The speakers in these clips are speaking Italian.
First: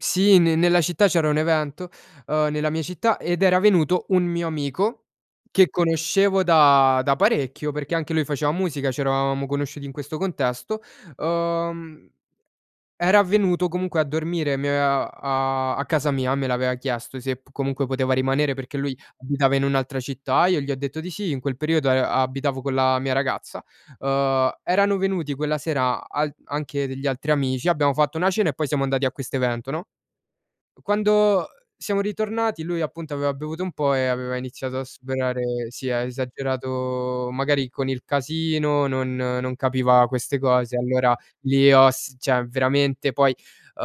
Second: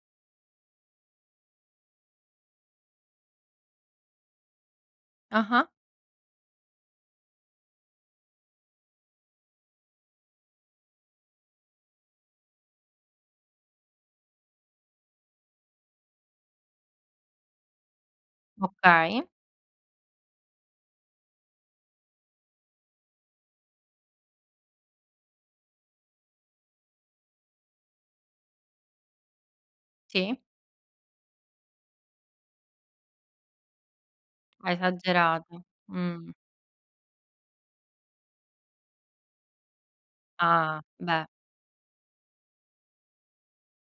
Sì, ne nella città c'era un evento, uhm, nella mia città ed era venuto un mio amico Ah-ah. che conoscevo da da parecchio, perché anche lui faceva musica, c'eravamo conosciuti in questo contesto, uhm, era avvenuto comunque a dormire mi aveva a a casa mia, me l'aveva chiesto se comunque poteva rimanere, perché lui Okay. abitava in un'altra città, io gli ho detto di sì, in quel periodo a abitavo con la mia ragazza. Uhm, erano venuti quella sera al anche degli altri amici, abbiamo fatto una cena e poi siamo andati a questo evento, no? Sì. Quando siamo ritornati lui, appunto, aveva bevuto un po' e aveva Ha iniziato a sperare esagerato, si è mh. esagerato magari con il casino, non non capiva queste cose, Ah, allora beh. lì ho s cioè veramente poi uhm,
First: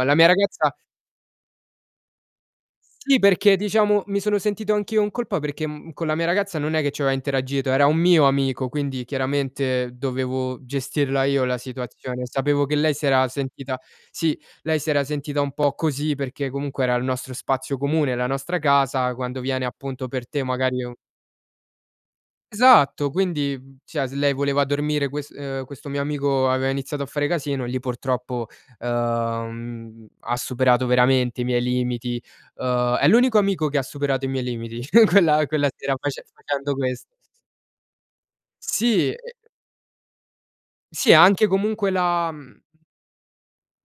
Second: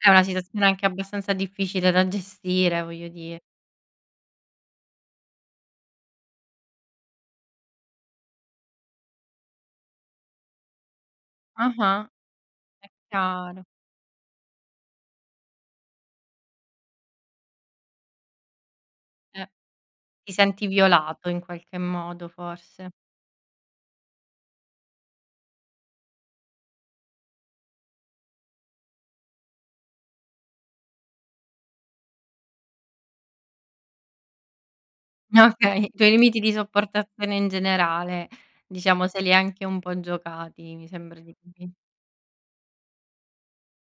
È una mia situazione ragazza anche abbastanza difficile da gestire, voglio Sì di perché, diciamo, mi sono sentito anch'io in colpa, perché con la mia ragazza non è che ci aveva interagito, era un mio amico quindi chiaramente, dovevo gestirla io la Ah-ah. situazione. Sapevo che È lei si era chiaro. sentita sì, lei si era sentita un po' così, perché comunque era il nostro spazio comune, la nostra casa quando Eh, viene, appunto, per ti te senti magari è u violato, in qualche modo, forse. Esatto, quindi, cioè, se lei voleva dormire quest uhm, questo mio amico aveva iniziato a fare casino e lì, purtroppo, uhm, ha superato veramente i miei limiti, uhm è l'unico amico che ha superato i miei limiti, quella quella Okay, i sera tuoi face limiti di facendo ques sopportazione, in generale, diciamo, Sì se li è e anche un po' giocati, mi Sì, sembra di anche capi comunque la, mhmm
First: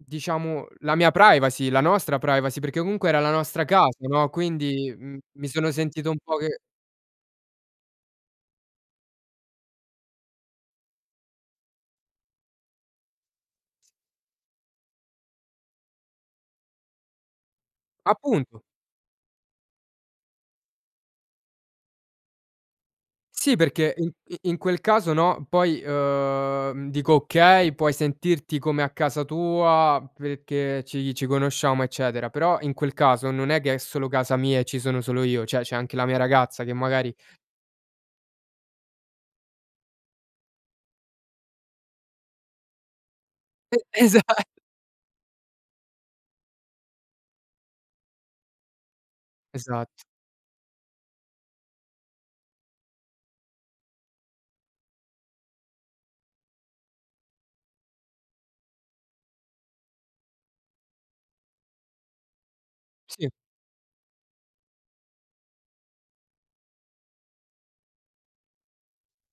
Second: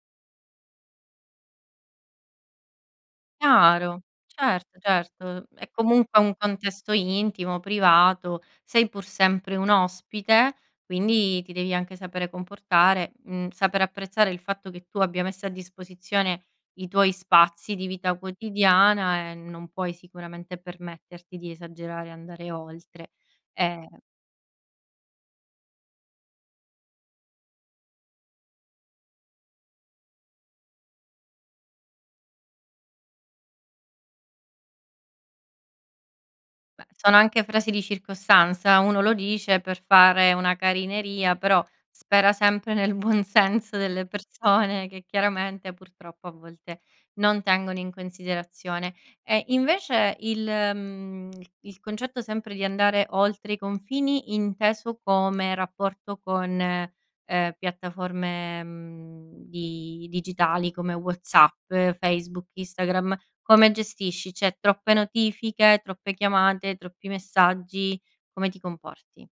Diciamo, la mia privacy, la nostra privacy, perché comunque era la nostra casa, Chiaro, no, certo, quindi, mhmm, certo, mi è sono sentito un comunque un po' che contesto intimo, privato, sei pur sempre un ospite, quindi ti devi anche sapere comportare, mhmm, saper apprezzare il fatto che tu abbia messo a disposizione i tuoi spazi di vita Appunto. quotidiana e non puoi sicuramente permetterti di esagerare e andare oltre. Sì, perché Ehm i in quel caso, no, poi, uhm, dico, okay, puoi sentirti come a casa tua perché, ci ci conosciamo, eccetera, però in quel caso, non è che è solo casa mia e ci sono solo io, cioè c'è anche la mia ragazza che Beh, magari sono anche frasi di circostanza, uno lo dice per fare una carineria, però spera sempre nel buon senso E delle esa persone che, chiaramente, purtroppo a volte non tengono in considerazione. E Esatto. invece il mhmm, il concetto sempre di andare oltre i confini, inteso come rapporto con, ehm, piattaforme, mhmm, di digitali come WhatsApp, Facebook, Instagram, Sì. come gestisci? Cioè troppe notifiche, troppe chiamate, troppi messaggi? Come ti comporti?